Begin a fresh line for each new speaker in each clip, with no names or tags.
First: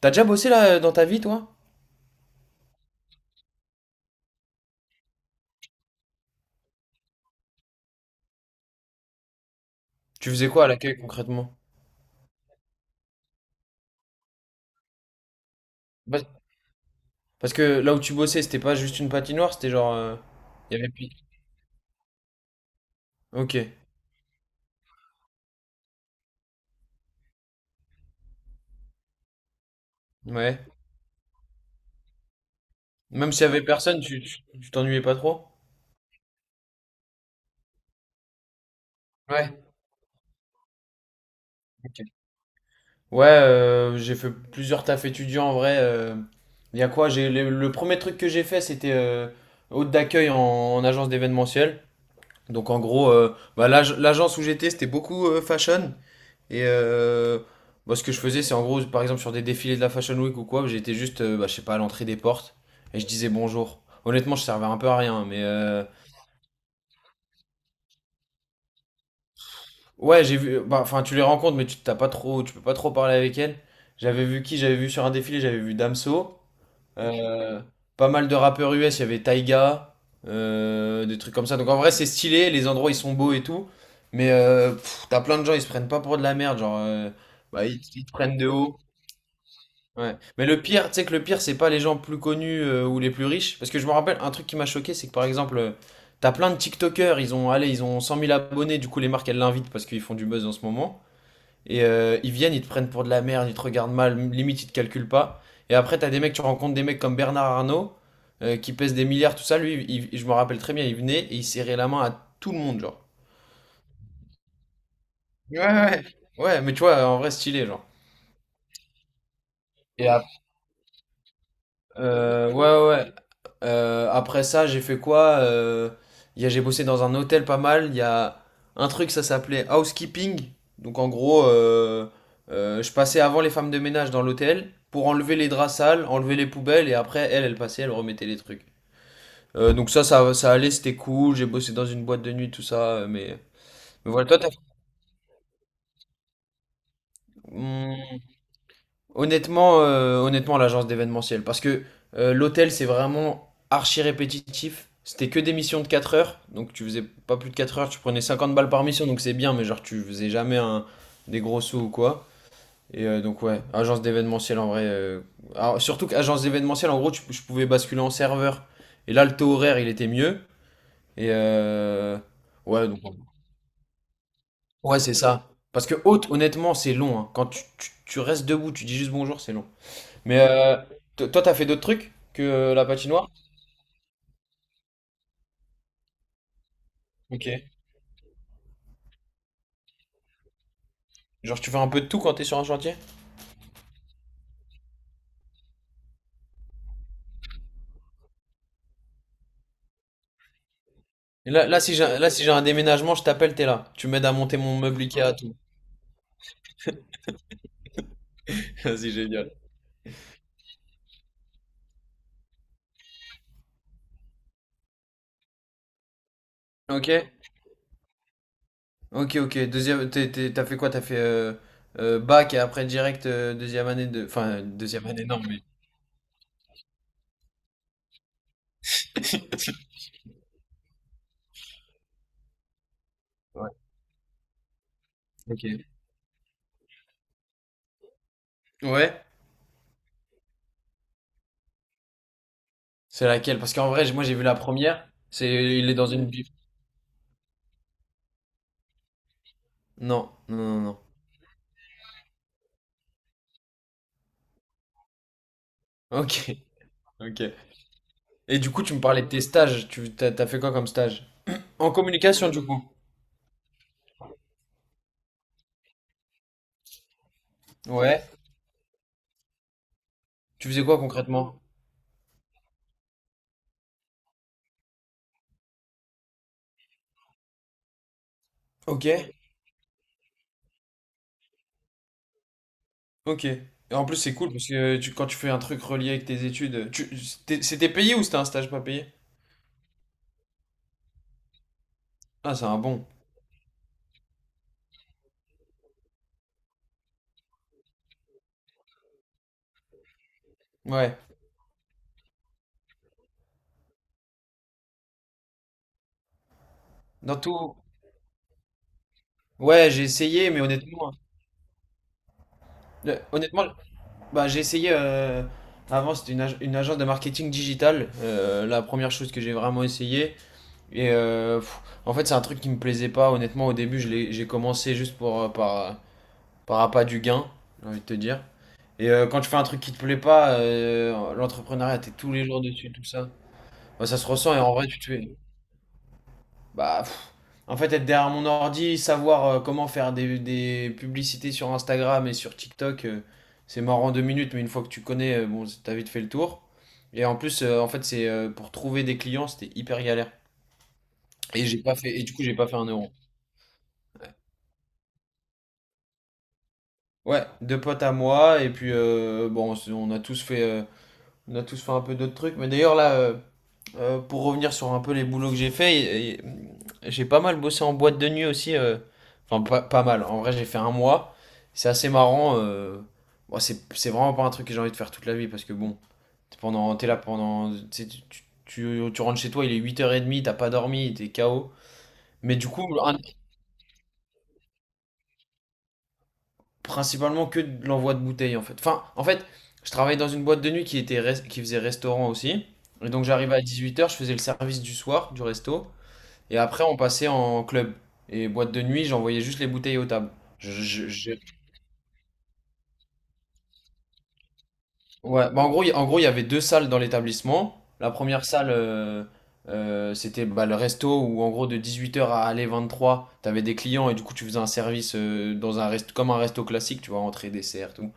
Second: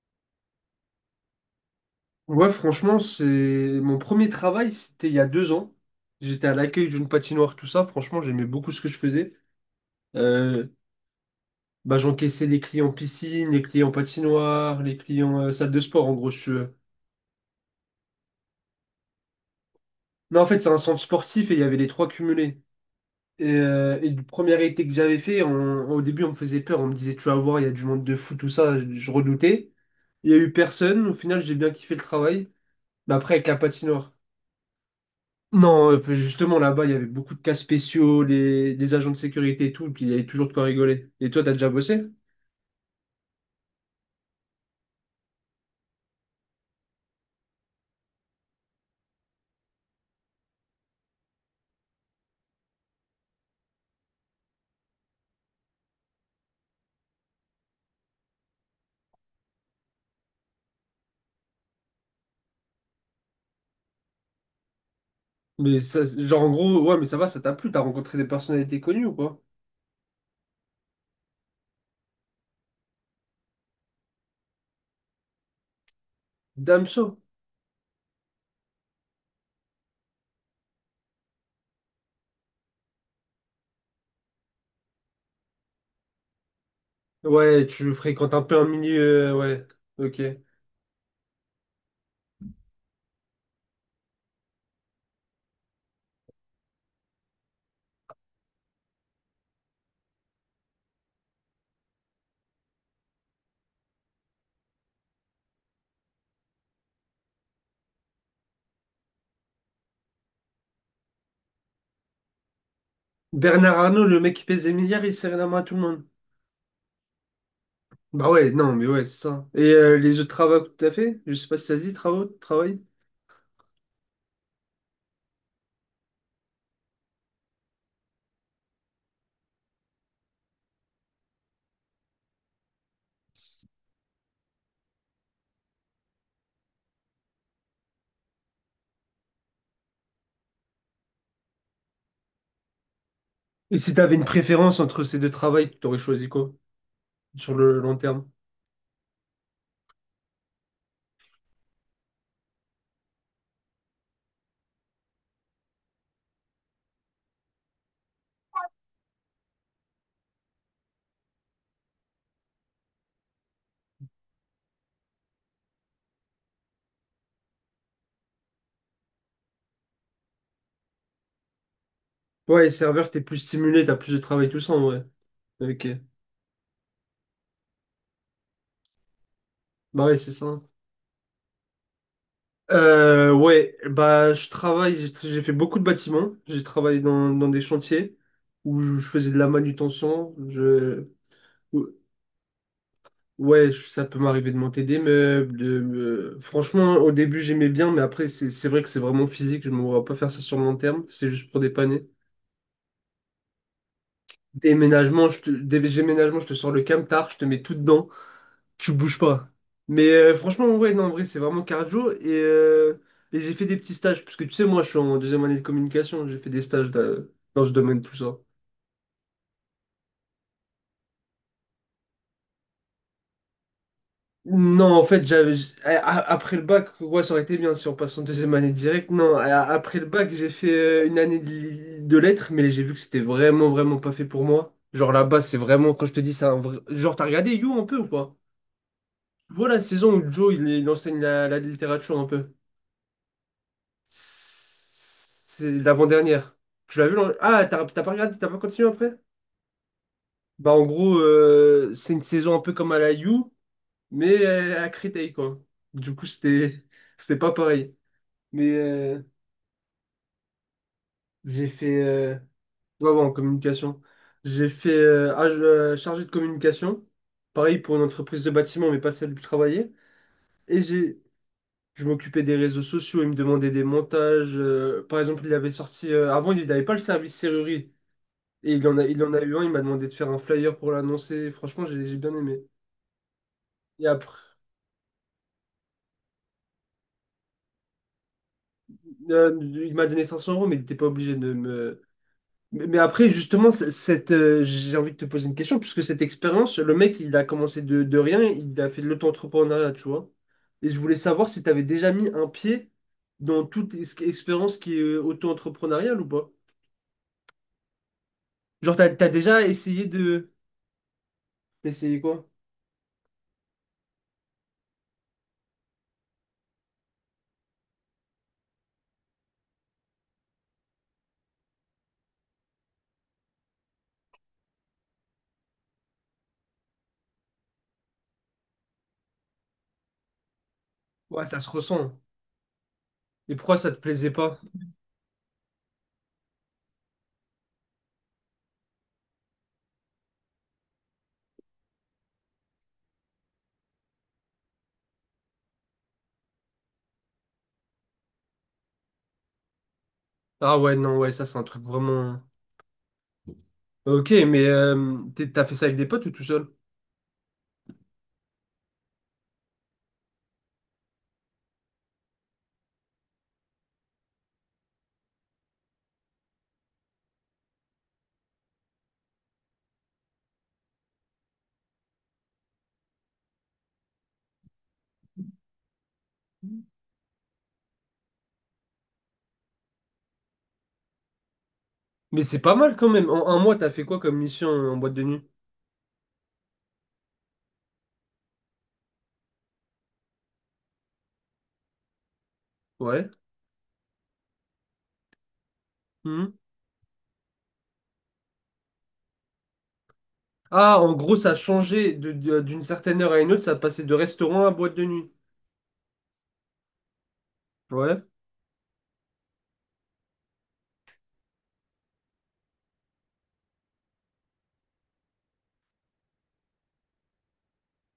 T'as déjà bossé là dans ta vie, toi?
Ouais, franchement, c'est mon premier travail, c'était il y a 2 ans. J'étais à l'accueil d'une patinoire, tout ça. Franchement, j'aimais beaucoup ce que je faisais.
Tu faisais quoi
Euh,
à l'accueil concrètement?
bah, j'encaissais les clients piscine, les clients patinoire, les clients salle de sport, en gros,
Bah-
si tu veux.
Parce que là où tu bossais, c'était pas juste une patinoire, c'était genre,
Non, en fait, c'est un
il y avait
centre
plus.
sportif et il y avait les trois cumulés. Et,
Ok,
euh, et du premier été que j'avais fait, au début, on me faisait peur. On me disait, tu vas voir, il y a du monde de fou, tout ça. Je redoutais. Il y a eu
ouais.
personne. Au final, j'ai bien kiffé le travail. Mais
Même
après,
s'il
avec
y
la
avait personne,
patinoire.
tu t'ennuyais pas trop?
Non, justement, là-bas, il y avait beaucoup de cas spéciaux, les agents de
Ouais.
sécurité et tout, puis il y avait toujours de quoi rigoler. Et toi, t'as déjà bossé?
Ok. Ouais, j'ai fait plusieurs tafs étudiants en vrai. Il y a quoi? J'ai le premier truc que j'ai fait, c'était hôte d'accueil en, en agence d'événementiel. Donc en gros, bah, l'agence où j'étais, c'était beaucoup fashion. Et moi, ce que je faisais, c'est en gros, par exemple, sur des défilés de la Fashion Week ou quoi, j'étais juste, bah, je sais pas, à l'entrée des portes et je disais bonjour. Honnêtement, je servais un peu à rien, mais
Mais ça, genre, en gros, ouais, mais ça va, ça t'a plu, t'as rencontré des personnalités connues ou quoi?
ouais, j'ai vu. Bah, enfin, tu les rencontres, mais tu t'as pas trop, tu peux pas trop parler avec elles. J'avais vu qui? J'avais vu sur un défilé, j'avais vu Damso,
Damso?
euh, pas mal de rappeurs US, il y avait Taiga, des trucs comme ça. Donc en vrai, c'est stylé, les endroits ils sont beaux et tout, mais t'as plein de gens, ils se prennent pas pour de la merde, genre, bah,
Ouais,
ils,
tu
ils te
fréquentes
prennent
un
de
peu un
haut.
milieu, ouais,
Ouais.
ok.
Mais le pire, tu sais que le pire, c'est pas les gens plus connus ou les plus riches. Parce que je me rappelle, un truc qui m'a choqué, c'est que par exemple, t'as plein de TikTokers, ils ont, allez, ils ont 100 000 abonnés, du coup les marques, elles l'invitent parce qu'ils font du buzz en ce moment. Et ils viennent, ils te prennent pour de la merde, ils te regardent mal, limite ils te calculent pas. Et après, t'as des mecs, tu rencontres des mecs comme Bernard Arnault, qui pèse des milliards, tout ça. Lui, je me rappelle très bien, il venait et il serrait la main à tout le monde, genre.
Bernard Arnault, le mec qui pèse des milliards, il serrait la main
Ouais,
à tout le monde.
ouais. Ouais, mais tu vois, en vrai, stylé, genre.
Bah ouais, non, mais ouais, c'est ça. Et
Et
les
ap-
autres travaux que t'as fait? Je sais pas si ça se dit, travaux,
ouais,
travail?
ouais. Ouais. Après ça, j'ai fait quoi. J'ai bossé dans un hôtel pas mal. Il y a un truc, ça s'appelait housekeeping. Donc en gros, je passais avant les femmes de ménage dans l'hôtel pour enlever les draps sales, enlever les poubelles et après, elle passait, elle remettait les trucs. Donc ça allait, c'était cool. J'ai bossé dans une boîte de nuit, tout ça. Mais,
Et si
mais
t'avais une
voilà, toi, t'as...
préférence entre ces deux travails, t'aurais choisi quoi? Sur le long
Hmm,
terme?
Honnêtement, honnêtement l'agence d'événementiel. Parce que l'hôtel, c'est vraiment archi répétitif. C'était que des missions de 4 heures. Donc tu faisais pas plus de 4 heures. Tu prenais 50 balles par mission. Donc c'est bien. Mais genre, tu faisais jamais des gros sous ou quoi. Et donc, ouais, agence d'événementiel en vrai. Alors, surtout qu'agence d'événementiel, en gros, je pouvais basculer en serveur. Et là, le taux horaire, il était mieux. Et
Ouais,
ouais, donc.
serveur, t'es plus stimulé, t'as plus de travail, tout ça,
Ouais,
ouais.
c'est ça. Parce
Ok.
que hôte, honnêtement, c'est long. Hein. Quand tu restes debout, tu dis juste bonjour, c'est long.
Bah ouais, c'est
Mais
ça.
toi, t'as fait d'autres trucs que la patinoire?
Ouais, bah je travaille, j'ai fait beaucoup de bâtiments. J'ai travaillé dans des
Ok.
chantiers où je faisais de la manutention.
Genre, tu fais
Ou-
un peu de tout quand t'es sur un chantier?
ouais, ça peut m'arriver de monter des meubles. Franchement, au début, j'aimais bien, mais après, c'est vrai que c'est vraiment physique. Je me vois pas faire ça sur le long terme. C'est juste
Et
pour
là, là,
dépanner.
si j'ai un déménagement, je t'appelle, t'es là. Tu m'aides à monter mon meuble Ikea, tout.
Déménagement, je te sors le camtar, je te mets tout dedans. Tu
Vas-y,
bouges pas.
génial.
Mais franchement, ouais, non, en vrai, c'est vraiment cardio. Et j'ai fait des petits stages, parce que tu sais, moi, je suis en deuxième année de communication, j'ai fait des stages
Ok.
dans ce domaine, tout ça.
Ok, ok. Deuxième, t'as fait quoi? T'as fait bac et après direct deuxième année de... Enfin,
Non, en
deuxième année,
fait,
non,
j'avais,
mais...
j'- a- a- après le bac, ouais, ça aurait été bien si on passe en deuxième année direct. Non, après le bac, j'ai fait une année de lettres, mais j'ai vu que c'était vraiment,
Ouais,
vraiment pas fait pour moi. Genre là-bas, c'est
ok.
vraiment, quand je te dis, c'est un vrai... Genre, t'as regardé You un peu ou pas?
Ouais?
Voilà, la saison où Joe, il enseigne la littérature un peu.
C'est laquelle? Parce qu'en vrai, moi, j'ai vu la première.
C'est
C'est. Il est dans une.
l'avant-dernière. Tu l'as vu? Ah, t'as pas regardé, t'as pas continué après?
Non, non,
Bah,
non,
en
non.
gros, c'est une saison un peu comme à la You, mais à Créteil, quoi. Du coup,
Ok.
c'était c'était
Ok.
pas pareil.
Et du
Mais
coup, tu me parlais de tes stages. Tu, t'as t'as fait quoi comme stage?
j'ai
En
fait.
communication, du coup.
Ouais, ouais, en communication. J'ai fait chargé de communication. Pareil pour une
Ouais.
entreprise de bâtiment, mais pas celle où je travaillais.
Tu
Et
faisais quoi
j'ai.
concrètement?
Je m'occupais des réseaux sociaux, il me demandait des montages. Par exemple, il avait sorti. Avant, il n'avait pas le service serrurerie. Et
Ok,
il en a eu un, il m'a demandé de faire un flyer pour l'annoncer. Franchement, j'ai bien aimé.
ok. Et en
Et
plus, c'est
après,
cool parce que quand tu fais un truc relié avec tes études, c'était payé ou c'était un stage pas payé?
il m'a donné 500 euros, mais il n'était pas obligé de me.
Ah, c'est un
Mais
bon.
après, justement, j'ai envie de te poser une question, puisque cette expérience, le mec, il a commencé de rien, il a fait de l'auto-entrepreneuriat, tu vois. Et je voulais
Ouais.
savoir si tu avais déjà mis un pied dans toute expérience qui est auto-entrepreneuriale ou pas.
Dans tout.
Genre, t'as déjà
Ouais, j'ai
essayé
essayé,
de.
mais honnêtement,
D'essayer quoi?
honnêtement, bah j'ai essayé. Avant, c'était une agence de marketing digital, la première chose que j'ai vraiment essayé. Et en fait, c'est un truc qui me plaisait pas. Honnêtement, au début, j'ai commencé juste pour par appât du gain, j'ai envie de te dire. Et quand tu fais un truc qui te plaît pas,
Ouais, ça se
l'entrepreneuriat, t'es
ressent.
tous les jours dessus, tout ça.
Et pourquoi ça te
Bah, ça se
plaisait
ressent et
pas?
en vrai, tu te fais. Bah, en fait, être derrière mon ordi, savoir comment faire des publicités sur Instagram et sur TikTok, c'est mort en 2 minutes, mais une fois que tu connais, bon, t'as vite fait le tour. Et en plus, en fait, c'est pour trouver des clients, c'était hyper galère.
Ah ouais, non, ouais, ça, c'est un
Et j'ai
truc
pas fait, et du
vraiment.
coup, j'ai pas fait 1 euro.
Ok, mais t'as fait ça avec des potes ou tout seul?
Ouais, deux potes à moi, et puis bon, on a tous fait. On a tous fait un peu d'autres trucs. Mais d'ailleurs, là, pour revenir sur un peu les boulots que j'ai fait, j'ai pas mal bossé en boîte de nuit aussi. Enfin, pas mal. En vrai, j'ai fait un mois. C'est assez marrant. Bon, c'est vraiment pas un truc que j'ai envie de faire toute la vie parce que bon, t'es là pendant. Tu sais, tu rentres chez toi, il est 8h30, t'as pas dormi, t'es KO.
Mais
Mais
c'est
du
pas
coup,
mal quand
un
même. En un mois, t'as fait quoi comme mission en boîte de nuit?
principalement que de l'envoi de bouteilles en fait. Enfin, en fait, je travaillais dans une boîte de nuit qui était qui faisait restaurant aussi. Et donc
Ouais.
j'arrivais à 18 heures, je faisais le service du soir du resto.
Mhm.
Et après, on passait en club. Et boîte de nuit, j'envoyais juste les bouteilles aux tables. Je-
Ah,
je-
en
je-
gros, ça a changé d'une certaine heure à une autre, ça passait de restaurant à boîte de nuit.
Ouais, bah en gros, en gros, il y avait deux salles dans l'établissement. La
Ouais.
première salle, c'était bah, le resto où en gros de 18 heures à aller 23, t'avais des clients et du coup tu faisais un service dans un comme un resto classique, tu vois, entrée, dessert, tout.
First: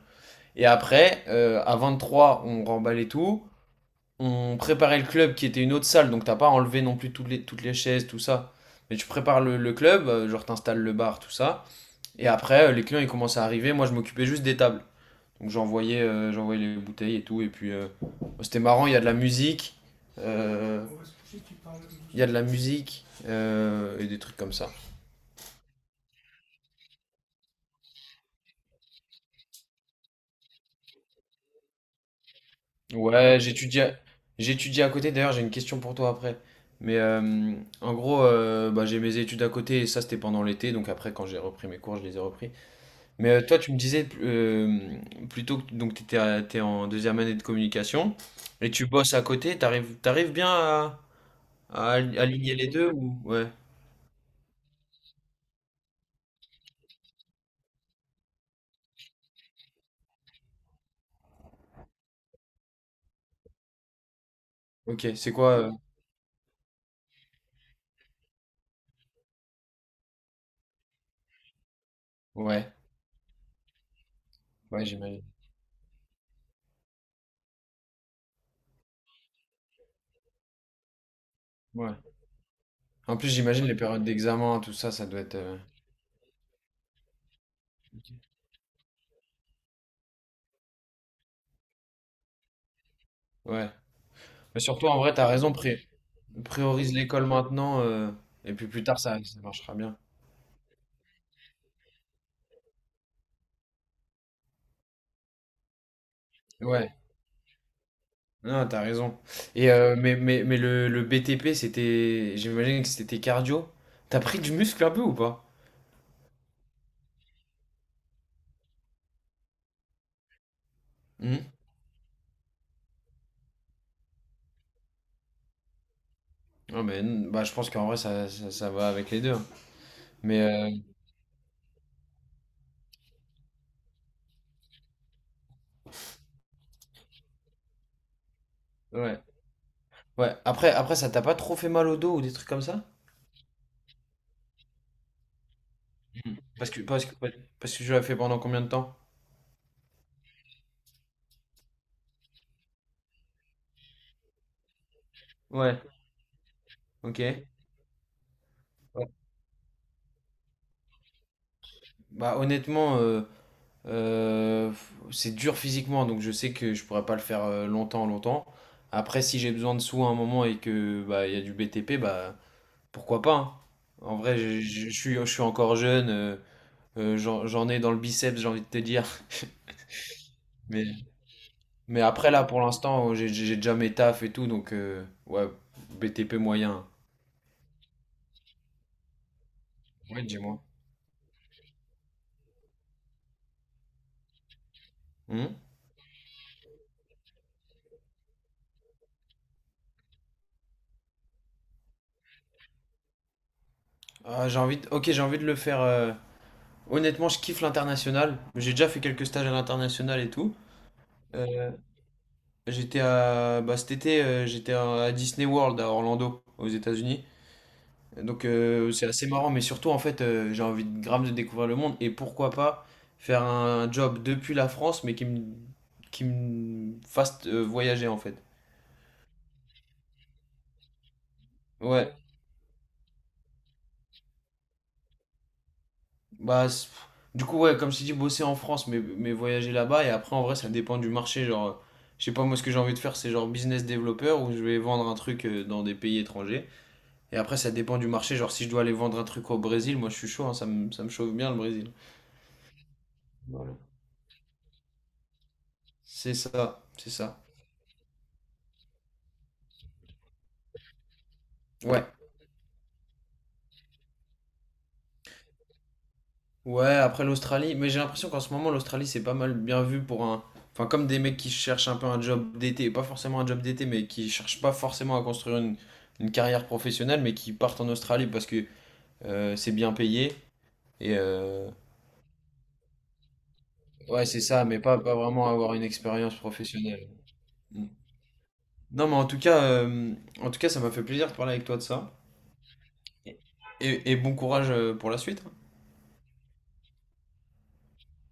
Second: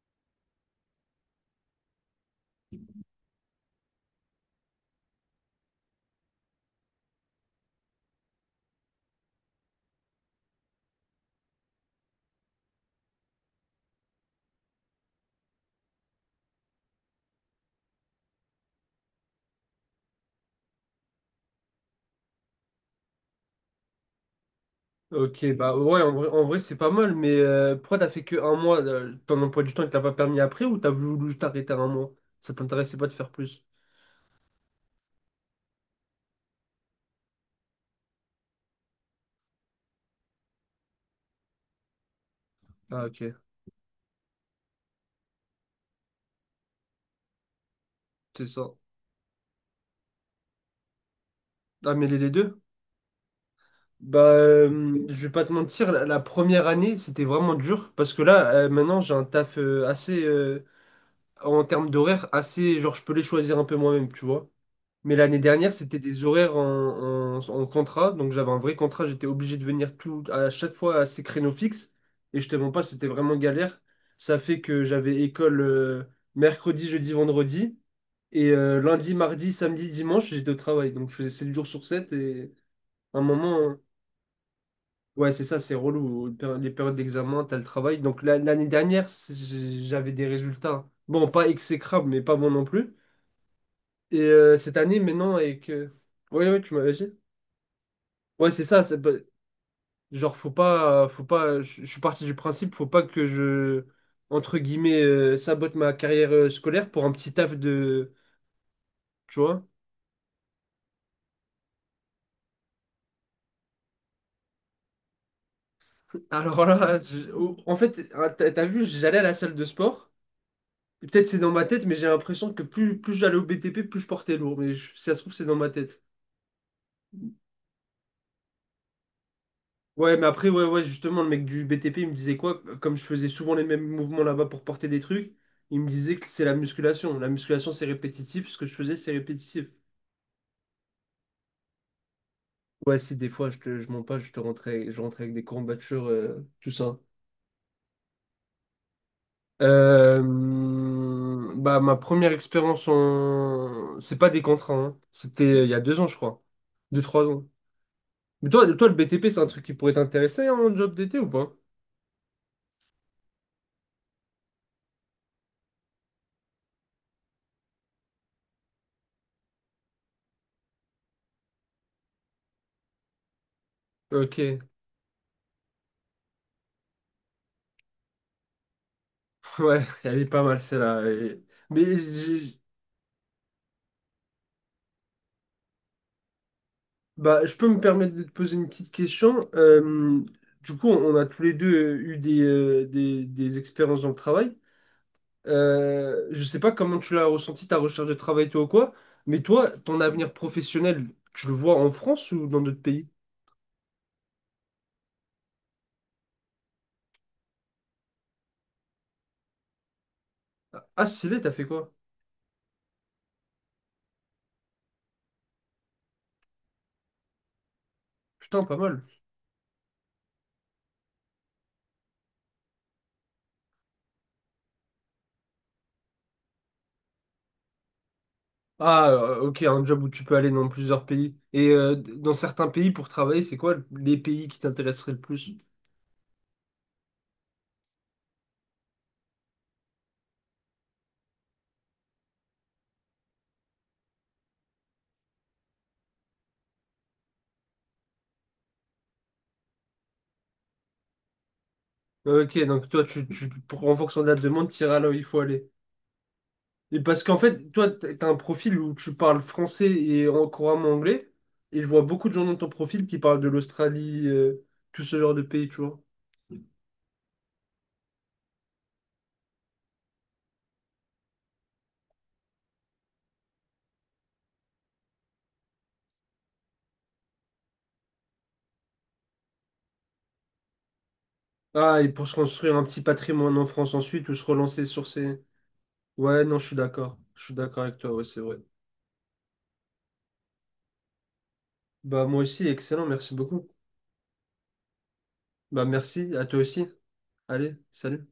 Et après, à 23, on remballait tout. On préparait le club qui était une autre salle, donc t'as pas enlevé non plus toutes les chaises, tout ça. Mais tu prépares le club, genre t'installes le bar, tout ça. Et après, les clients ils commencent à arriver. Moi, je m'occupais juste des tables. Donc j'envoyais les bouteilles et tout. Et puis bon, c'était marrant, il y a de la musique. euh, Il y a de la musique et des trucs comme ça.
Ok, bah ouais, en vrai, c'est pas mal, mais pourquoi t'as fait que un mois, ton emploi du temps, il t'a pas permis après ou t'as voulu juste arrêter un mois? Ça t'intéressait pas de faire
Ouais,
plus?
j'étudie à côté. D'ailleurs, j'ai une question pour toi après. Mais en gros, bah, j'ai mes études à côté et ça, c'était pendant l'été. Donc après, quand j'ai repris mes cours, je les ai repris.
Ah ok,
Mais toi, tu me disais plutôt que donc t'es en deuxième année de communication
c'est
et
ça.
tu bosses à côté. T'arrives bien à,
Ah mêler les
aligner
deux?
les deux ou ouais.
Bah, je vais pas te mentir, la première année, c'était vraiment dur, parce que là, maintenant, j'ai un taf assez, en termes d'horaire, assez, genre, je peux les choisir un peu moi-même, tu vois.
Ok,
Mais
c'est
l'année
quoi?
dernière, c'était des horaires en contrat. Donc j'avais un vrai contrat, j'étais obligé de venir tout, à chaque fois à ces créneaux fixes. Et je te mens
Ouais,
pas, c'était vraiment galère. Ça fait que
ouais, j'imagine.
j'avais école mercredi, jeudi, vendredi. Et lundi, mardi, samedi, dimanche, j'étais au travail. Donc je faisais 7 jours sur
Ouais.
sept. Et
En
à un
plus,
moment,
j'imagine les périodes d'examen, tout ça, ça doit
ouais,
être.
c'est ça, c'est relou. Les périodes d'examen, t'as le travail. Donc l'année dernière, j'avais des résultats. Bon, pas exécrables, mais pas bons non plus.
Ouais.
Et
Mais
cette
surtout, en
année,
vrai, t'as
maintenant,
raison.
avec... Ouais, ouais, tu
Priorise
m'avais dit.
l'école maintenant,
Ouais,
et
c'est
puis plus
ça,
tard
c'est pas-
ça marchera bien.
genre faut pas je suis parti du principe faut pas que je entre guillemets sabote ma carrière scolaire
Ouais,
pour un petit taf de
non, t'as raison.
tu vois.
Et mais le BTP, c'était. J'imagine que c'était cardio. T'as pris du muscle un peu ou pas?
Alors là, en fait, hein, t'as vu, j'allais à la salle de sport. Et peut-être c'est
Hmm.
dans ma tête, mais j'ai l'impression que plus j'allais au BTP, plus je portais lourd, mais si ça se trouve c'est dans ma tête.
Non, mais bah, je pense qu'en vrai ça va avec les deux. Hein.
Ouais, mais
Mais
après ouais ouais, justement le mec du BTP, il me disait quoi? Comme je faisais souvent les mêmes mouvements là-bas pour porter des trucs, il me disait que c'est la musculation. La musculation c'est répétitif, ce que je faisais c'est
ouais.
répétitif.
Ouais. Après ça t'a pas trop fait mal au dos ou des trucs comme ça?
Ouais, si des fois je mens pas, je rentrais avec des courbatures,
Hmm. Parce
tout
que,
ça.
parce que, parce que je l'ai fait pendant combien de temps?
Euh, bah, ma première expérience en. C'est pas des contrats, hein. C'était il y a
Ouais.
2 ans, je crois. Deux,
Ok.
trois ans.
Ouais.
Mais toi, toi le BTP, c'est un truc qui pourrait t'intéresser en job d'été ou pas?
Bah honnêtement, Euh, c'est dur physiquement, donc je sais que je pourrais pas le faire longtemps, longtemps. Après, si j'ai besoin de sous à un moment et que bah il y a du BTP, bah pourquoi pas. Hein. En vrai,
Ok,
je, je- je suis, je suis encore jeune, j'en ai dans le biceps, j'ai envie de te dire.
ouais, elle est pas mal celle-là.
Mais,
Mais
mais après là,
j'ai-
pour l'instant, j'ai déjà mes tafs et tout, donc ouais, BTP moyen.
bah, je peux me permettre de te poser une petite question. Euh,
Ouais, dis-moi.
du coup, on a tous les deux eu des expériences dans le travail.
Hmm
Je sais pas comment tu l'as ressenti, ta recherche de travail, toi ou quoi, mais toi, ton avenir professionnel, tu le vois en France ou dans d'autres pays?
Ok, j'ai envie de le faire. Honnêtement, je kiffe l'international. J'ai déjà fait quelques stages à l'international et tout.
Ah, stylé, t'as fait
Euh,
quoi?
J'étais à Bah cet été, j'étais à Disney World à Orlando aux États-Unis. Donc
Putain, pas mal.
c'est assez marrant, mais surtout en fait j'ai envie de grave de découvrir le monde et pourquoi pas faire un job depuis la France mais qui me fasse voyager en fait.
Ah, ok, un job où tu peux aller dans plusieurs pays. Et
Ouais.
dans certains pays, pour travailler, c'est quoi les pays qui t'intéresseraient le plus?
Bah c'est- du coup ouais comme je t'ai dit bosser en France mais voyager là-bas et après en vrai ça dépend du marché genre je sais pas moi ce que j'ai envie de faire c'est genre business développeur où je vais vendre un truc dans des pays étrangers. Et après, ça dépend du marché. Genre, si je dois aller vendre un truc au Brésil, moi, je suis chaud. Hein, ça me chauffe bien, le Brésil.
Ok, donc toi, en fonction de la demande, tu iras là où il faut aller.
C'est ça,
Et
c'est
parce qu'en
ça.
fait, toi, t'as un profil où tu parles français et couramment anglais, et je vois
Ouais.
beaucoup de gens dans ton profil qui parlent de l'Australie, tout ce genre de pays, tu vois.
Ouais, après l'Australie. Mais j'ai l'impression qu'en ce moment, l'Australie, c'est pas mal bien vu pour un. Enfin, comme des mecs qui cherchent un peu un job d'été. Pas forcément un job d'été, mais qui cherchent pas forcément à construire une carrière professionnelle, mais qui partent en Australie parce que c'est bien payé. Et
Ah, et pour se construire un petit patrimoine en France
ouais,
ensuite ou
c'est
se
ça, mais
relancer
pas,
sur
pas
ces...
vraiment avoir une expérience
Ouais, non, je suis
professionnelle.
d'accord. Je suis d'accord
Mm.
avec toi, ouais, c'est vrai.
Non, mais en tout cas, ça m'a fait plaisir de parler avec toi de ça.
Bah, moi aussi, excellent, merci
Et,
beaucoup.
et bon courage pour la suite.
Bah, merci, à toi aussi. Allez, salut.